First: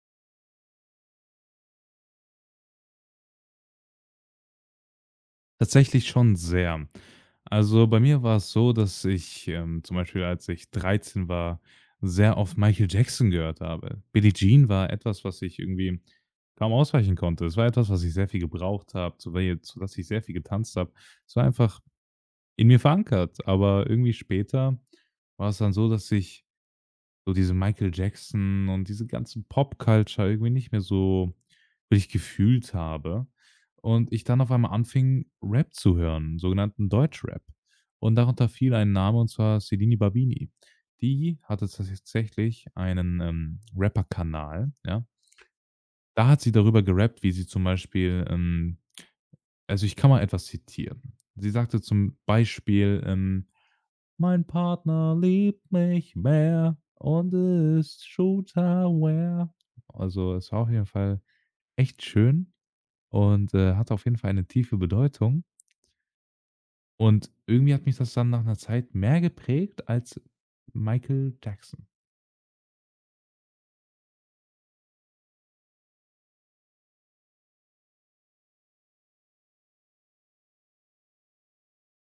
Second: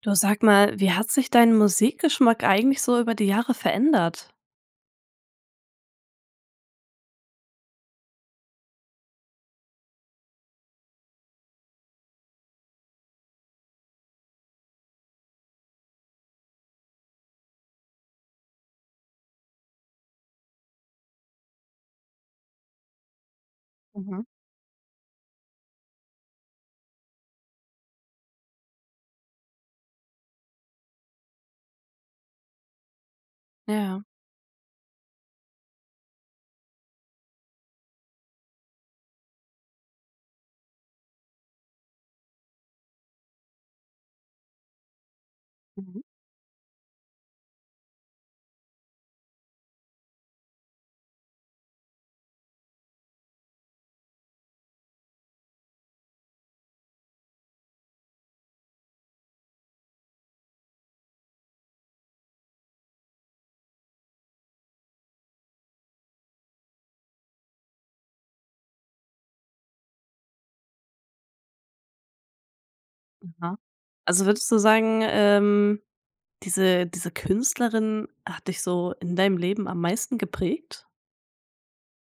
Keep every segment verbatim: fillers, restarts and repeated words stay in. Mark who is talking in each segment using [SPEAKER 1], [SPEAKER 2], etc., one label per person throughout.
[SPEAKER 1] Du, sag mal, wie hat sich dein Musikgeschmack eigentlich so über die Jahre verändert?
[SPEAKER 2] Tatsächlich schon sehr. Also, bei mir war es so, dass ich, ähm, zum Beispiel, als ich dreizehn war, sehr oft Michael Jackson gehört habe. Billie Jean war etwas, was ich irgendwie kaum ausweichen konnte. Es war etwas, was ich sehr viel gebraucht habe, zu wel zu dass ich sehr viel getanzt habe. Es war einfach in mir verankert, aber irgendwie später war es dann so, dass ich so diese Michael Jackson und diese ganzen Pop-Culture irgendwie nicht mehr so wirklich gefühlt habe.
[SPEAKER 1] Ja.
[SPEAKER 2] Und ich dann auf einmal anfing, Rap zu hören, sogenannten Deutschrap. Und darunter fiel ein Name, und zwar Sedini Babini. Die hatte tatsächlich einen, ähm, Rapper-Kanal, ja?
[SPEAKER 1] Mhm.
[SPEAKER 2] Da hat sie darüber gerappt, wie sie zum Beispiel, ähm also, ich kann mal etwas zitieren. Sie sagte zum Beispiel, ähm mein Partner liebt mich mehr und ist Shooterware. Also, es war auf jeden Fall echt schön und, äh, hat auf jeden Fall eine tiefe Bedeutung. Und irgendwie hat mich das dann nach einer Zeit mehr geprägt als Michael Jackson.
[SPEAKER 1] Aha. Also würdest du sagen, ähm, diese, diese Künstlerin hat dich so in deinem Leben am meisten geprägt?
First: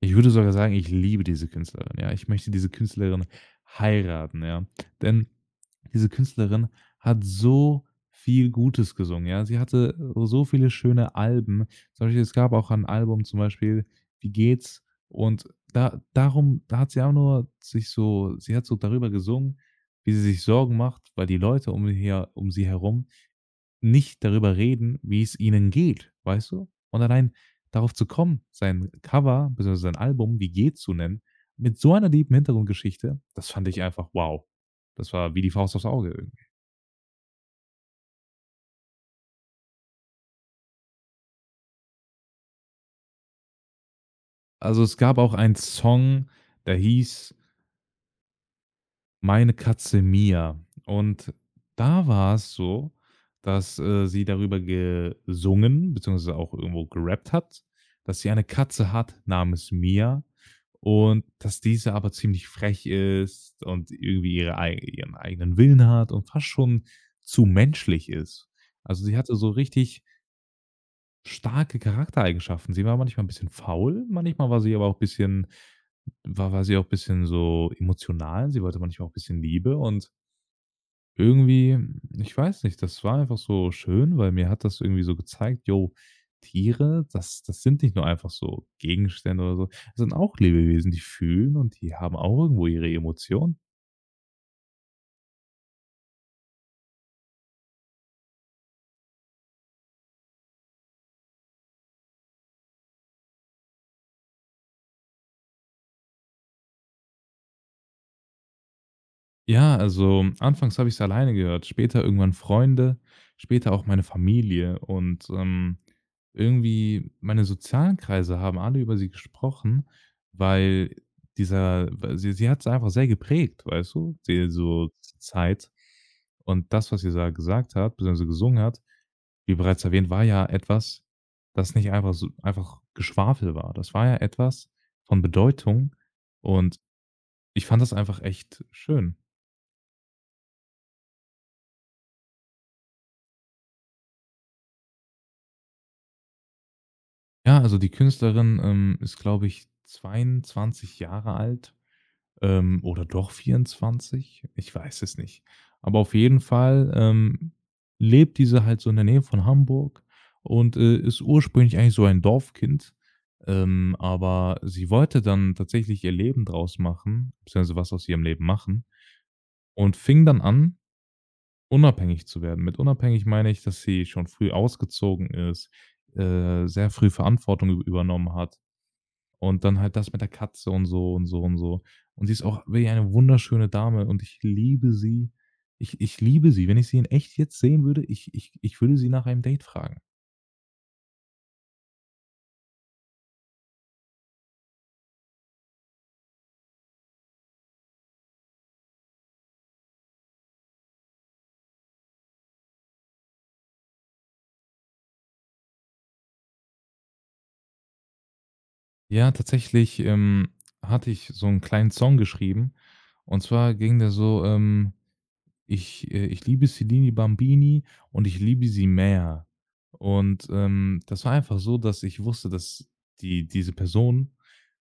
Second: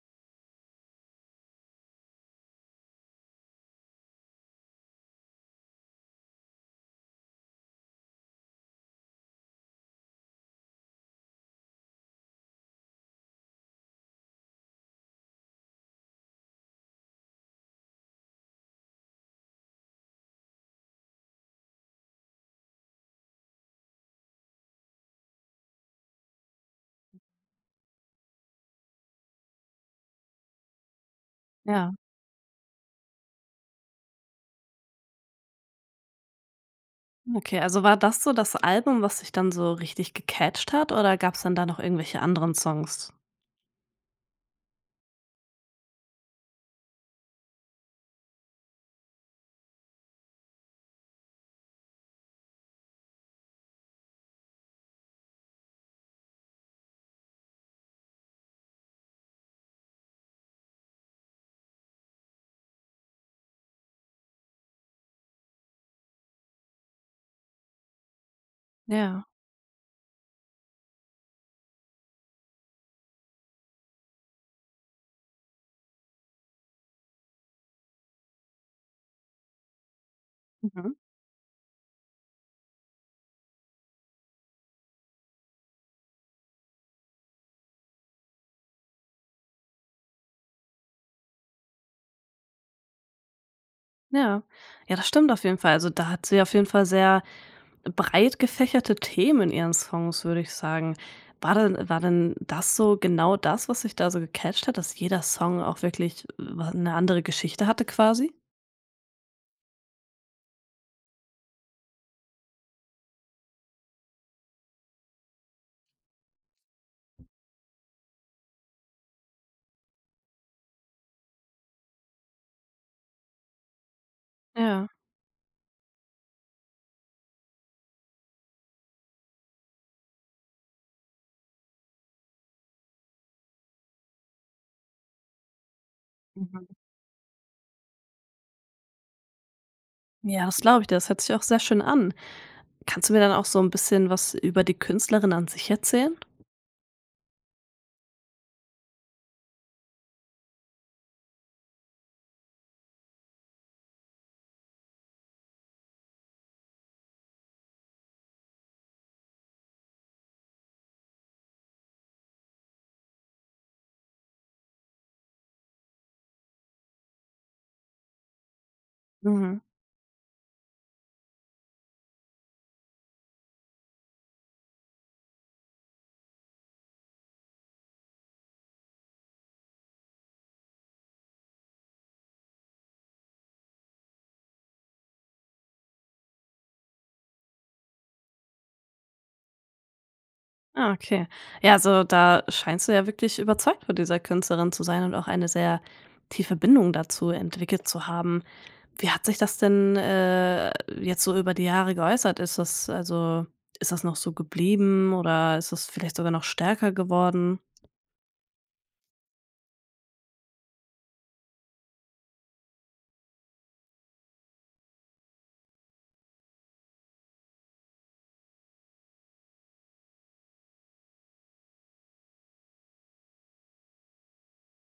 [SPEAKER 2] Ich würde sogar sagen, ich liebe diese Künstlerin, ja. Ich möchte diese Künstlerin heiraten, ja. Denn diese Künstlerin hat so viel Gutes gesungen, ja. Sie hatte so viele schöne Alben. Zum Beispiel, es gab auch ein Album zum Beispiel, „Wie geht's?" Und da darum da hat sie auch nur sich so sie hat so darüber gesungen, wie sie sich Sorgen macht, weil die Leute um ihr um sie herum nicht darüber reden, wie es ihnen geht, weißt du? Und allein darauf zu kommen, sein Cover beziehungsweise sein Album „Wie geht's" zu nennen, mit so
[SPEAKER 1] Ja.
[SPEAKER 2] einer lieben Hintergrundgeschichte, das fand ich einfach wow. Das war wie die Faust aufs Auge irgendwie.
[SPEAKER 1] Okay, also war das so das Album, was dich dann so richtig gecatcht hat, oder gab es dann da noch irgendwelche anderen Songs?
[SPEAKER 2] Also, es gab auch einen Song, der hieß Meine Katze Mia. Und da war es so, dass, äh, sie darüber gesungen beziehungsweise auch irgendwo gerappt hat, dass sie eine Katze hat namens Mia und dass diese aber ziemlich frech ist und irgendwie ihre ei ihren eigenen Willen hat und fast schon zu menschlich ist. Also, sie
[SPEAKER 1] Ja.
[SPEAKER 2] hatte so richtig starke Charaktereigenschaften. Sie war manchmal ein bisschen faul, manchmal war sie aber auch ein bisschen war war sie auch ein bisschen so emotional. Sie wollte manchmal auch ein bisschen Liebe und
[SPEAKER 1] Mhm.
[SPEAKER 2] irgendwie, ich weiß nicht, das war einfach so schön, weil mir hat das irgendwie so gezeigt: „Jo, Tiere, das das sind nicht nur einfach so Gegenstände oder so. Das sind auch Lebewesen, die fühlen und die haben auch irgendwo ihre Emotionen."
[SPEAKER 1] Ja. Ja, das stimmt auf jeden Fall. Also da hat sie auf jeden Fall sehr breit gefächerte Themen in ihren Songs, würde ich sagen. War denn war denn das so genau das, was sich da so gecatcht hat, dass jeder Song auch wirklich wa 'ne andere Geschichte hatte quasi?
[SPEAKER 2] Ja, also anfangs habe ich es alleine gehört, später irgendwann Freunde, später auch meine Familie und, ähm, irgendwie meine sozialen Kreise haben alle über sie gesprochen, weil dieser weil sie sie hat es einfach sehr geprägt, weißt du, die
[SPEAKER 1] Ja.
[SPEAKER 2] so Zeit. Und das, was sie da gesagt hat, beziehungsweise gesungen hat, wie bereits erwähnt, war ja etwas, das nicht einfach so einfach Geschwafel war. Das war ja etwas von Bedeutung
[SPEAKER 1] Mhm.
[SPEAKER 2] und ich fand das einfach echt schön.
[SPEAKER 1] Ja, das glaube ich dir. Das hört sich auch sehr schön an. Kannst du mir dann auch so ein bisschen was über die Künstlerin an sich erzählen?
[SPEAKER 2] Ja, also die Künstlerin, ähm, ist, glaube ich, zweiundzwanzig Jahre alt, ähm, oder doch vierundzwanzig? Ich weiß es nicht. Aber auf jeden Fall, ähm, lebt diese halt so in der Nähe von Hamburg und, äh, ist ursprünglich eigentlich so ein Dorfkind, ähm, aber sie wollte dann tatsächlich ihr Leben draus machen, beziehungsweise was aus ihrem Leben machen
[SPEAKER 1] Mhm.
[SPEAKER 2] und fing dann an, unabhängig zu werden. Mit unabhängig meine ich, dass sie schon früh ausgezogen ist, äh, sehr früh Verantwortung ü übernommen hat und dann halt das mit der Katze und so und so und so. Und sie ist auch wirklich eine wunderschöne Dame und ich liebe sie. Ich ich liebe sie. Wenn ich sie in echt jetzt sehen würde, ich ich ich würde sie nach einem Date fragen.
[SPEAKER 1] Ah, okay. Ja, also da scheinst du ja wirklich überzeugt von dieser Künstlerin zu sein und auch eine sehr tiefe Bindung dazu entwickelt zu haben. Wie hat sich das denn, äh, jetzt so über die Jahre geäußert? Ist das also ist das noch so geblieben oder ist das vielleicht sogar noch stärker geworden?
[SPEAKER 2] Ja, tatsächlich, ähm, hatte ich so einen kleinen Song geschrieben und zwar ging der so, ähm Ich äh, ich liebe Celine Bambini und ich liebe sie mehr. Und, ähm, das war einfach so, dass ich wusste, dass die diese Person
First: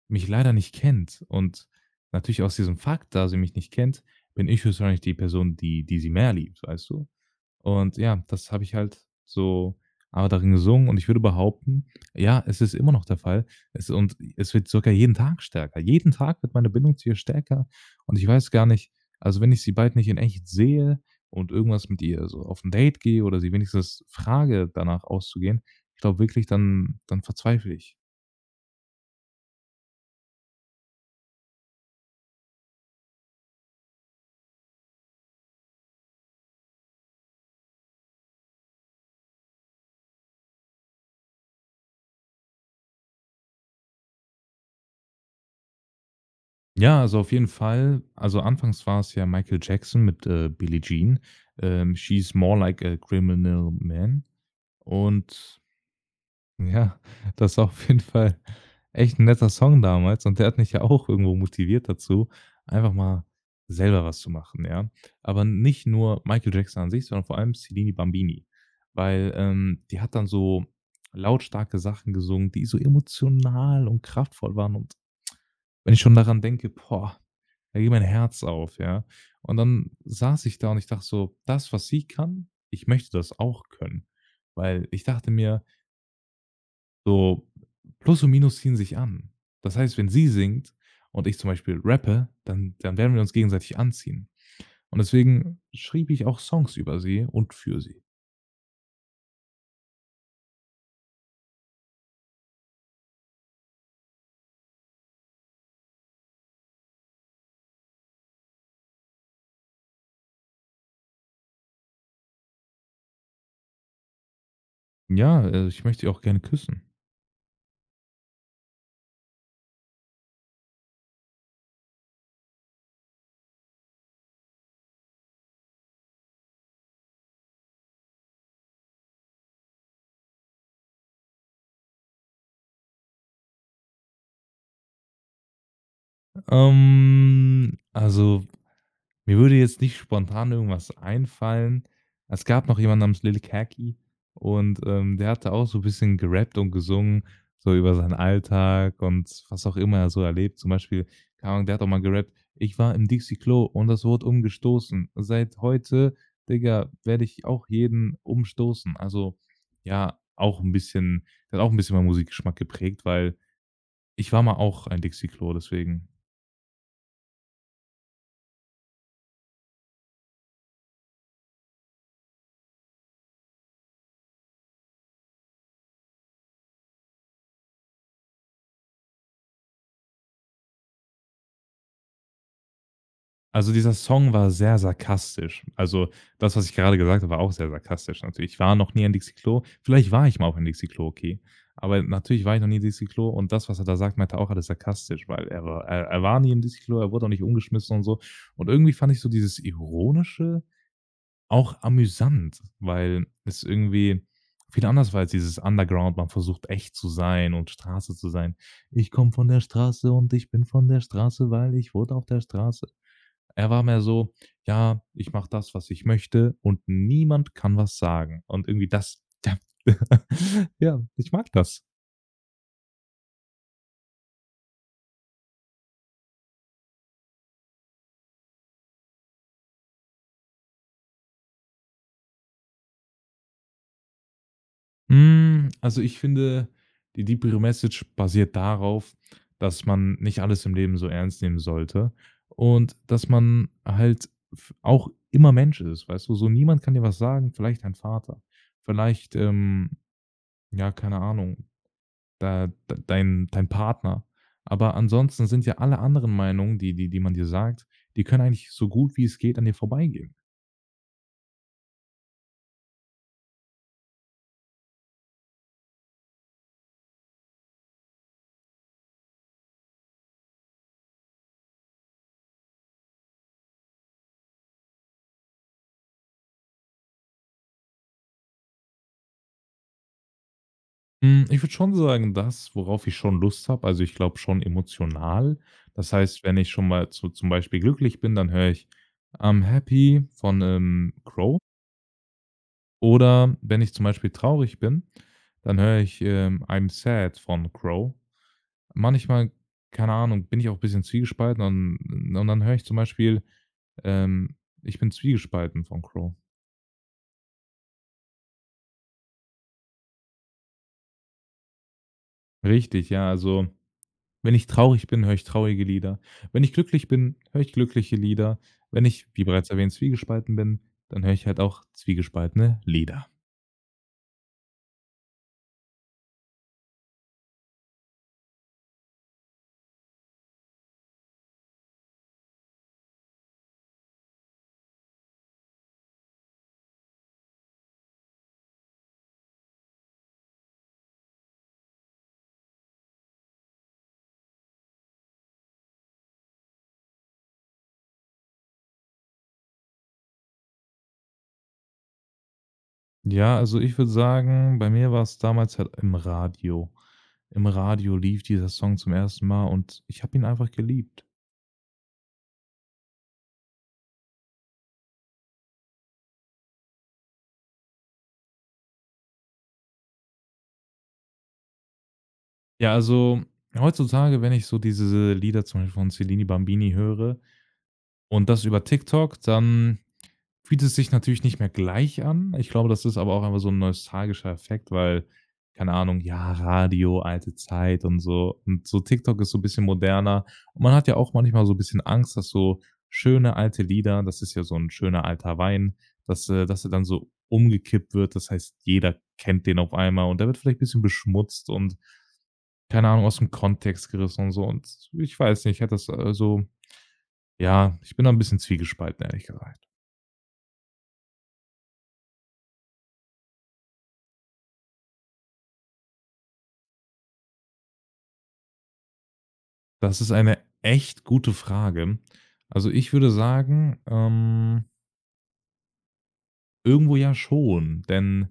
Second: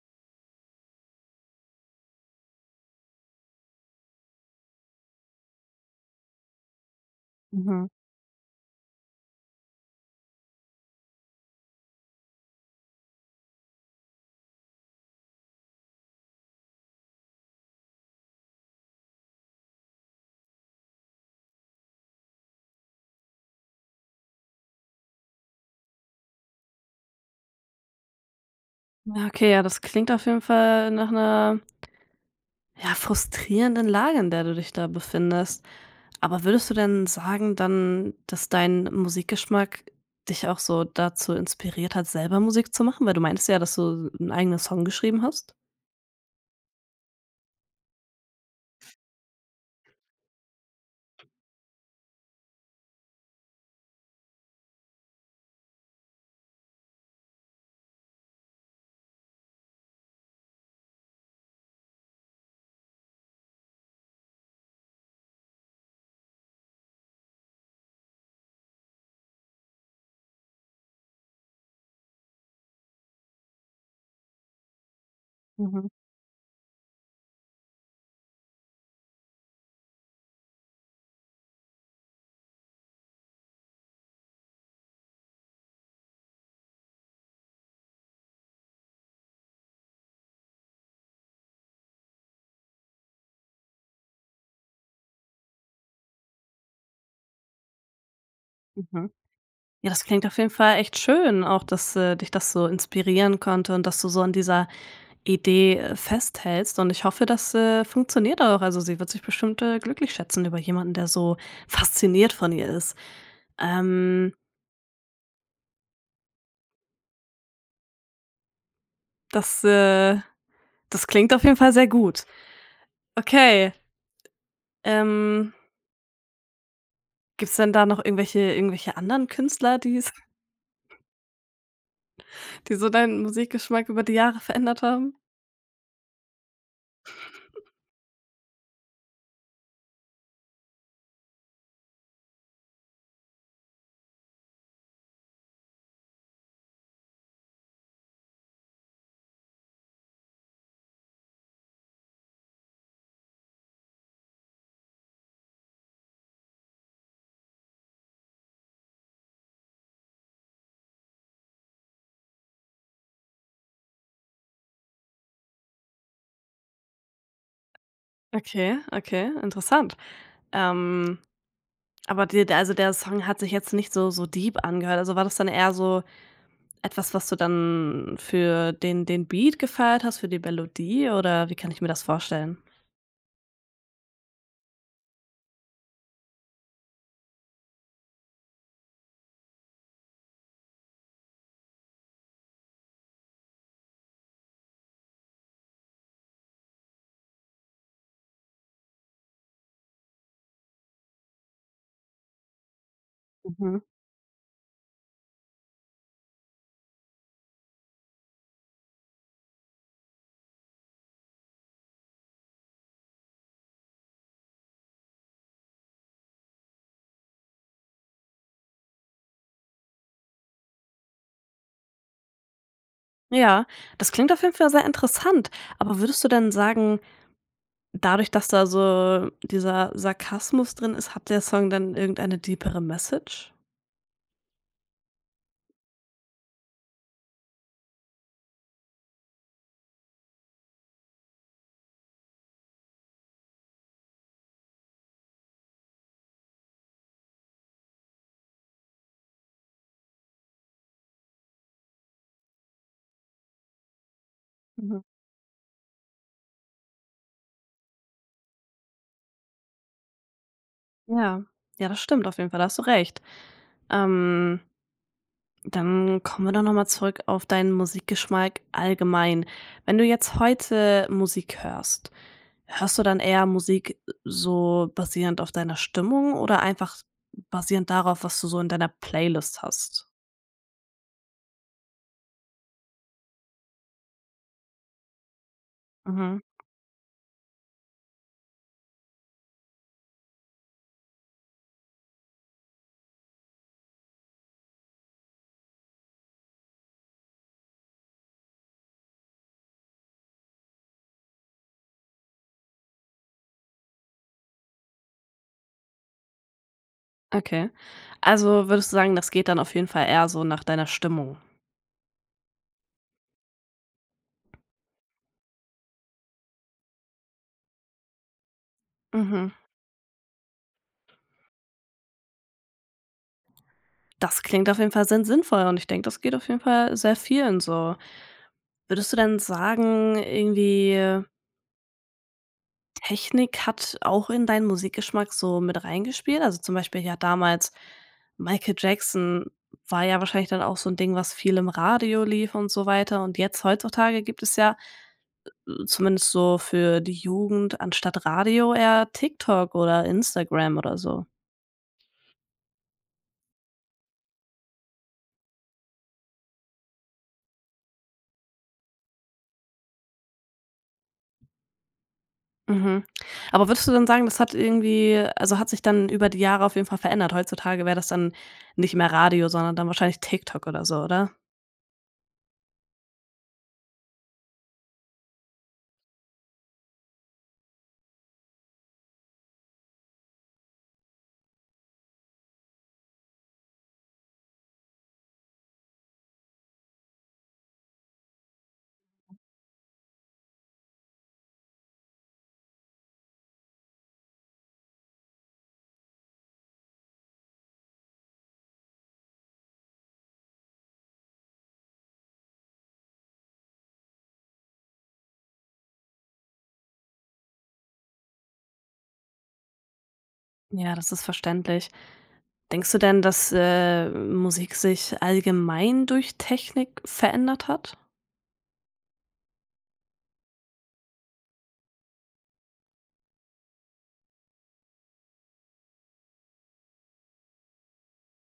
[SPEAKER 2] mich leider nicht kennt. Und natürlich aus diesem Fakt, da sie mich nicht kennt, bin ich höchstwahrscheinlich die Person, die die sie mehr liebt, weißt du?
[SPEAKER 1] Mhm.
[SPEAKER 2] Und ja, das habe ich halt so aber darin gesungen und ich würde behaupten, ja, es ist immer noch der Fall. Es und es wird sogar jeden Tag stärker. Jeden Tag wird meine Bindung zu ihr stärker und ich weiß gar nicht also, wenn ich sie bald nicht in echt sehe und irgendwas mit ihr so auf ein Date gehe oder sie wenigstens frage, danach auszugehen, ich glaube wirklich, dann dann verzweifle ich.
[SPEAKER 1] Ja, okay, ja, das klingt auf jeden Fall nach einer ja, frustrierenden Lage, in der du dich da befindest. Aber würdest du denn sagen dann, dass dein Musikgeschmack dich auch so dazu inspiriert hat, selber Musik zu machen? Weil du meintest ja, dass du 'n eigenen Song geschrieben hast?
[SPEAKER 2] Ja, also auf jeden Fall. Also, anfangs war es ja Michael Jackson mit, äh, „Billie Jean", ähm, „She's More Like a Criminal Man" und ja, das war auf jeden Fall echt 'n netter Song damals und der hat mich ja auch irgendwo motiviert dazu, einfach mal selber was zu machen, ja? Aber nicht nur Michael Jackson an sich, sondern vor allem Celine Bambini, weil, ähm, die hat dann so lautstarke Sachen gesungen, die so emotional und kraftvoll waren und
[SPEAKER 1] Mhm,
[SPEAKER 2] wenn ich schon daran denke, boah, da geht mein Herz auf, ja? Und dann saß ich da und ich dachte so: „Das, was sie kann, ich möchte das auch können." Weil ich dachte mir so, plus und minus ziehen sich an. Das heißt, wenn sie singt und ich zum Beispiel rappe, dann dann werden wir uns gegenseitig anziehen. Und deswegen schrieb ich auch Songs über sie und für sie.
[SPEAKER 1] mhm. Ja, das klingt auf jeden Fall echt schön, auch dass, äh, dich das so inspirieren konnte und dass du so an dieser Idee, äh, festhältst. Und ich hoffe, das, äh, funktioniert auch. Also, sie wird sich bestimmt, äh, glücklich schätzen über jemanden, der so fasziniert von ihr ist. Ähm,
[SPEAKER 2] Ja, äh, ich möchte sie auch gerne küssen.
[SPEAKER 1] das, äh das klingt auf jeden Fall sehr gut. Okay, ähm, gibt's denn da noch irgendwelche irgendwelche anderen Künstler, die's die so deinen Musikgeschmack über die Jahre verändert haben?
[SPEAKER 2] Ähm, also Mir würde jetzt nicht spontan irgendwas einfallen. Es gab noch jemanden namens Lil Kaki und, ähm, der hatte auch so ein bisschen gerappt und gesungen, so über seinen Alltag und was auch immer er so erlebt. Zum Beispiel, keine Ahnung, der hat auch mal gerappt: „Ich war im Dixie-Klo und das wurde umgestoßen. Seit heute, Digga, werde ich auch jeden umstoßen." Also, ja, auch ein bisschen der hat auch ein bisschen meinen Musikgeschmack geprägt, weil ich war mal auch ein Dixie-Klo, deswegen.
[SPEAKER 1] Okay, okay, interessant. Ähm Aber dir der also, der Song hat sich jetzt nicht so so deep angehört. Also, war das dann eher so etwas, was du dann für den den Beat gefeiert hast, für die Melodie, oder wie kann ich mir das vorstellen?
[SPEAKER 2] Also, dieser Song war sehr sarkastisch. Also, das, was ich gerade gesagt habe, war auch sehr sarkastisch natürlich. Ich war noch nie ein Dixi-Klo. Vielleicht war ich mal auch ein Dixi-Klo, okay. Aber natürlich war ich noch nie Dixi-Klo und das, was er da sagt, meinte er auch alles sarkastisch, weil er war er er war nie ein Dixi-Klo, er wurde auch nicht umgeschmissen und so. Und irgendwie fand ich so dieses Ironische auch amüsant, weil es
[SPEAKER 1] Mhm.
[SPEAKER 2] irgendwie viel anders war als dieses Underground. Man versucht, echt zu sein und Straße zu sein. „Ich komme von der Straße und ich bin von der Straße, weil ich wurde auf der Straße" er war mehr so: „Ja, ich mache das, was ich möchte und niemand kann was sagen." Und irgendwie das da ja, ich mag das.
[SPEAKER 1] Ja, das klingt auf jeden Fall sehr interessant. Aber würdest du denn sagen, dadurch, dass da so dieser Sarkasmus drin ist, hat der Song dann irgendeine deepere Message?
[SPEAKER 2] Hm, also, ich finde, die Deepere Message basiert darauf, dass man nicht alles im Leben so ernst nehmen sollte und dass man halt f auch immer Mensch ist, weißt du? So, niemand kann dir was sagen, vielleicht dein Vater, vielleicht, ähm, ja, keine Ahnung, da d dein dein Partner. Aber
[SPEAKER 1] Mhm.
[SPEAKER 2] ansonsten sind ja alle anderen Meinungen, die die die man dir sagt, die können eigentlich so gut wie es geht an dir vorbeigehen.
[SPEAKER 1] Ja. Ja, das stimmt auf jeden Fall, da hast du recht. Ähm, dann kommen wir doch noch mal zurück auf deinen Musikgeschmack allgemein. Wenn du jetzt heute Musik hörst, hörst du dann eher Musik so basierend auf deiner Stimmung, oder einfach basierend darauf, was du so in deiner Playlist hast?
[SPEAKER 2] Hm, ich würde schon sagen, das, worauf ich schon Lust habe also, ich glaube schon emotional. Das
[SPEAKER 1] Mhm,
[SPEAKER 2] heißt, wenn ich schon mal so zum Beispiel glücklich bin, dann höre ich „I'm Happy" von, ähm, Crow. Oder wenn ich zum Beispiel traurig bin, dann höre ich, ähm, „I'm Sad" von Crow. Manchmal, keine Ahnung, bin ich auch ein bisschen zwiegespalten und und dann höre ich zum Beispiel Ähm, ich bin zwiegespalten von Crow.
[SPEAKER 1] okay. Also würdest du sagen, das geht dann auf jeden Fall eher so nach deiner Stimmung?
[SPEAKER 2] Richtig, ja, also, wenn ich traurig bin, höre ich traurige Lieder. Wenn ich glücklich bin, höre ich glückliche Lieder. Wenn ich, wie
[SPEAKER 1] Mhm.
[SPEAKER 2] bereits erwähnt, zwiegespalten bin, dann höre ich halt auch zwiegespaltene Lieder.
[SPEAKER 1] Das klingt auf jeden Fall sehr sinnvoll und ich denke, das geht auf jeden Fall sehr vielen so. Würdest du denn sagen, irgendwie Technik hat auch in deinen Musikgeschmack so mit reingespielt? Also, zum Beispiel ja damals Michael Jackson war ja wahrscheinlich dann auch so 'n Ding, was viel im Radio lief und so weiter. Und jetzt heutzutage gibt es ja, äh, zumindest so für die Jugend, anstatt Radio eher TikTok oder Instagram oder so.
[SPEAKER 2] Ja, also, ich würde sagen, bei mir war es damals halt im Radio. Im Radio lief dieser Song zum ersten Mal und ich habe ihn einfach geliebt.
[SPEAKER 1] Mhm. Aber würdest du dann sagen, das hat irgendwie also, hat sich dann über die Jahre auf jeden Fall verändert? Heutzutage wäre das dann nicht mehr Radio, sondern dann wahrscheinlich TikTok oder so, oder?
[SPEAKER 2] Ja, also, heutzutage, wenn ich so diese Lieder zum Beispiel von Celine Bambini höre und das über TikTok, dann fühlt es sich natürlich nicht mehr gleich an. Ich glaube, das ist aber auch einfach so ein nostalgischer Effekt, weil, keine Ahnung, ja, Radio, alte Zeit und so und so TikTok ist so ein bisschen moderner. Und man hat ja auch manchmal so ein bisschen Angst, dass so schöne alte Lieder das ist ja so ein schöner alter Wein, dass, äh dass er dann so umgekippt wird. Das heißt, jeder kennt den auf einmal und der wird vielleicht ein bisschen beschmutzt und, keine Ahnung, aus dem Kontext gerissen und so. Und ich weiß nicht, ich hätte das, äh, so ja, ich bin da 'n bisschen zwiegespalten, ehrlich gesagt.
[SPEAKER 1] Ja, das ist verständlich. Denkst du denn, dass, äh, Musik sich allgemein durch Technik verändert hat?
[SPEAKER 2] Das ist eine echt gute Frage. Also, ich würde sagen, ähm, irgendwo ja schon, denn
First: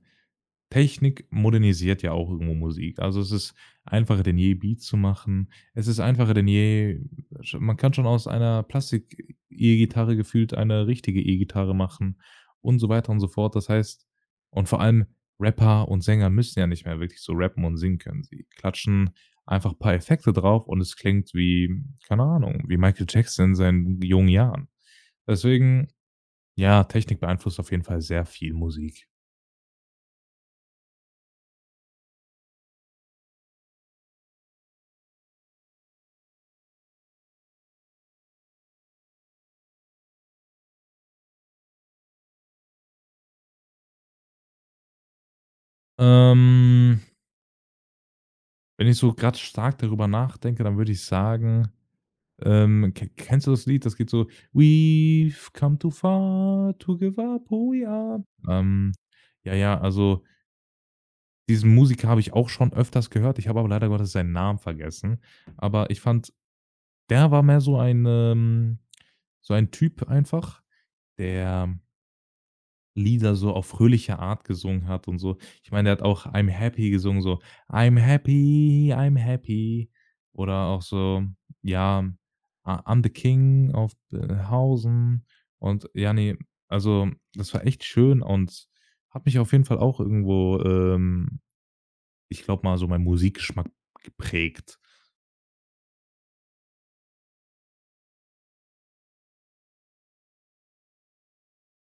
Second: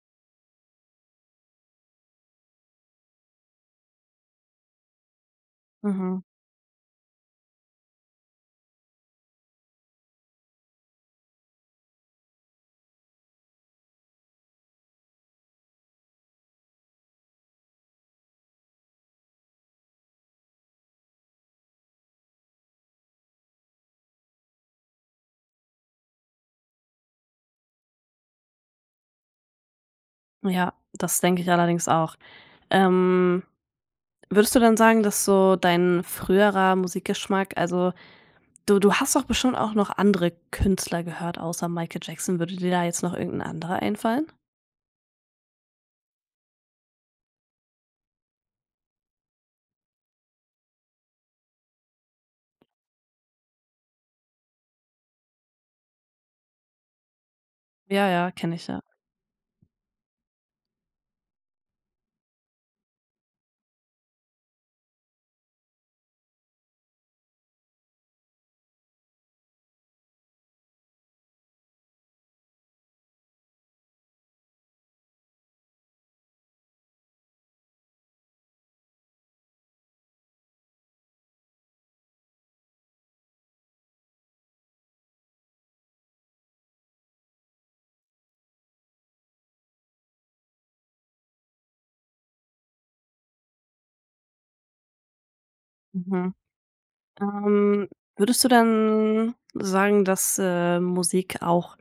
[SPEAKER 2] Technik modernisiert ja auch irgendwo Musik. Also, es ist einfacher denn je, Beats zu machen. Es ist
[SPEAKER 1] Mhm.
[SPEAKER 2] einfacher denn je sch man kann schon aus einer Plastik-E-Gitarre gefühlt eine richtige E-Gitarre machen und so weiter und so fort. Das heißt und vor allem Rapper und Sänger müssen ja nicht mehr wirklich so rappen und singen können. Sie klatschen einfach ein paar Effekte drauf und es klingt wie keine Ahnung, wie Michael Jackson in seinen jungen Jahren. Deswegen, ja, Technik beeinflusst auf jeden Fall sehr viel Musik.
[SPEAKER 1] Ja, das denke ich allerdings auch. Ähm, würdest du dann sagen, dass so dein früherer Musikgeschmack also, du du hast doch bestimmt auch noch andere Künstler gehört außer Michael Jackson. Würde dir da jetzt noch irgendein anderer einfallen?
[SPEAKER 2] Ähm Wenn ich so gerade stark darüber nachdenke, dann würde ich sagen, ähm, ke kennst du das Lied? Das geht so: „We've come too far to give up who we
[SPEAKER 1] Ja,
[SPEAKER 2] are."
[SPEAKER 1] ja, kenne ich, ja.
[SPEAKER 2] Ähm, ja, ja, also diesen Musiker habe ich auch schon öfters gehört. Ich habe aber leider Gottes seinen Namen vergessen. Aber ich fand, der war mehr so ein, ähm so ein Typ einfach, der Lieder so auf fröhliche Art gesungen hat und so. Ich meine, der hat auch „I'm happy" gesungen, so „I'm happy, I'm happy" oder auch so, ja, „I I'm the king of Belhausen" und ja, ne, also, das war echt schön und hat mich auf jeden Fall auch irgendwo, ähm, ich glaube mal, so mein Musikgeschmack geprägt.
[SPEAKER 1] Mhm. Ähm, würdest du dann sagen, dass, äh, Musik auch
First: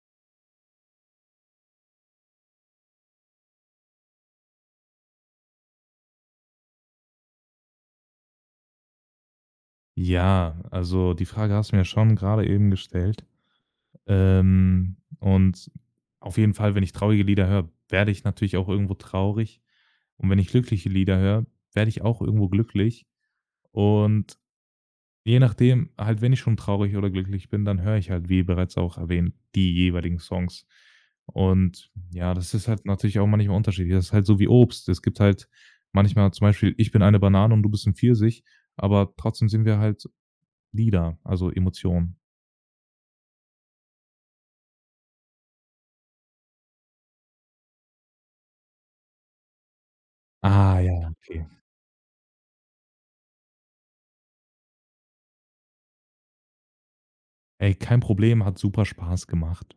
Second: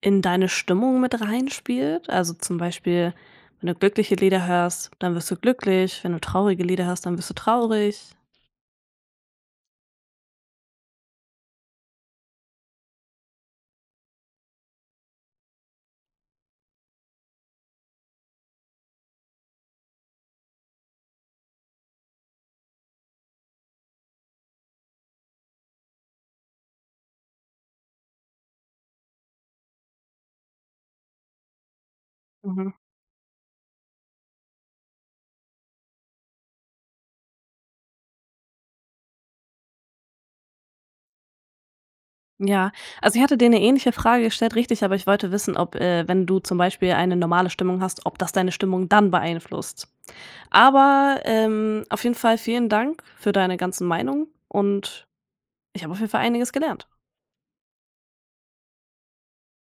[SPEAKER 1] in deine Stimmung mit reinspielt? Also, zum Beispiel, wenn du glückliche Lieder hörst, dann wirst du glücklich, wenn du traurige Lieder hörst, dann wirst du traurig.
[SPEAKER 2] Ja, also, die Frage hast du mir schon gerade eben gestellt. Ähm, und auf jeden Fall, wenn ich traurige Lieder höre, werde ich natürlich auch irgendwo traurig. Und wenn ich glückliche Lieder höre, werde ich auch irgendwo glücklich. Und je nachdem, halt, wenn ich schon traurig oder glücklich bin, dann höre ich halt, wie bereits auch erwähnt, die jeweiligen Songs. Und ja, das ist
[SPEAKER 1] Mhm.
[SPEAKER 2] halt natürlich auch manchmal unterschiedlich. Das ist halt so wie Obst. Es gibt halt manchmal zum Beispiel, ich bin eine Banane und du bist ein Pfirsich, aber trotzdem sind wir halt Lieder, also Emotionen.
[SPEAKER 1] Ja, also, ich hatte dir eine ähnliche Frage gestellt, richtig, aber ich wollte wissen, ob, äh, wenn du zum Beispiel eine normale Stimmung hast, ob das deine Stimmung dann beeinflusst.
[SPEAKER 2] Ah ja,
[SPEAKER 1] Aber,
[SPEAKER 2] okay.
[SPEAKER 1] ähm, auf jeden Fall vielen Dank für deine ganzen Meinungen und ich habe auf jeden Fall einiges gelernt.
[SPEAKER 2] Ey, kein Problem, hat super Spaß gemacht.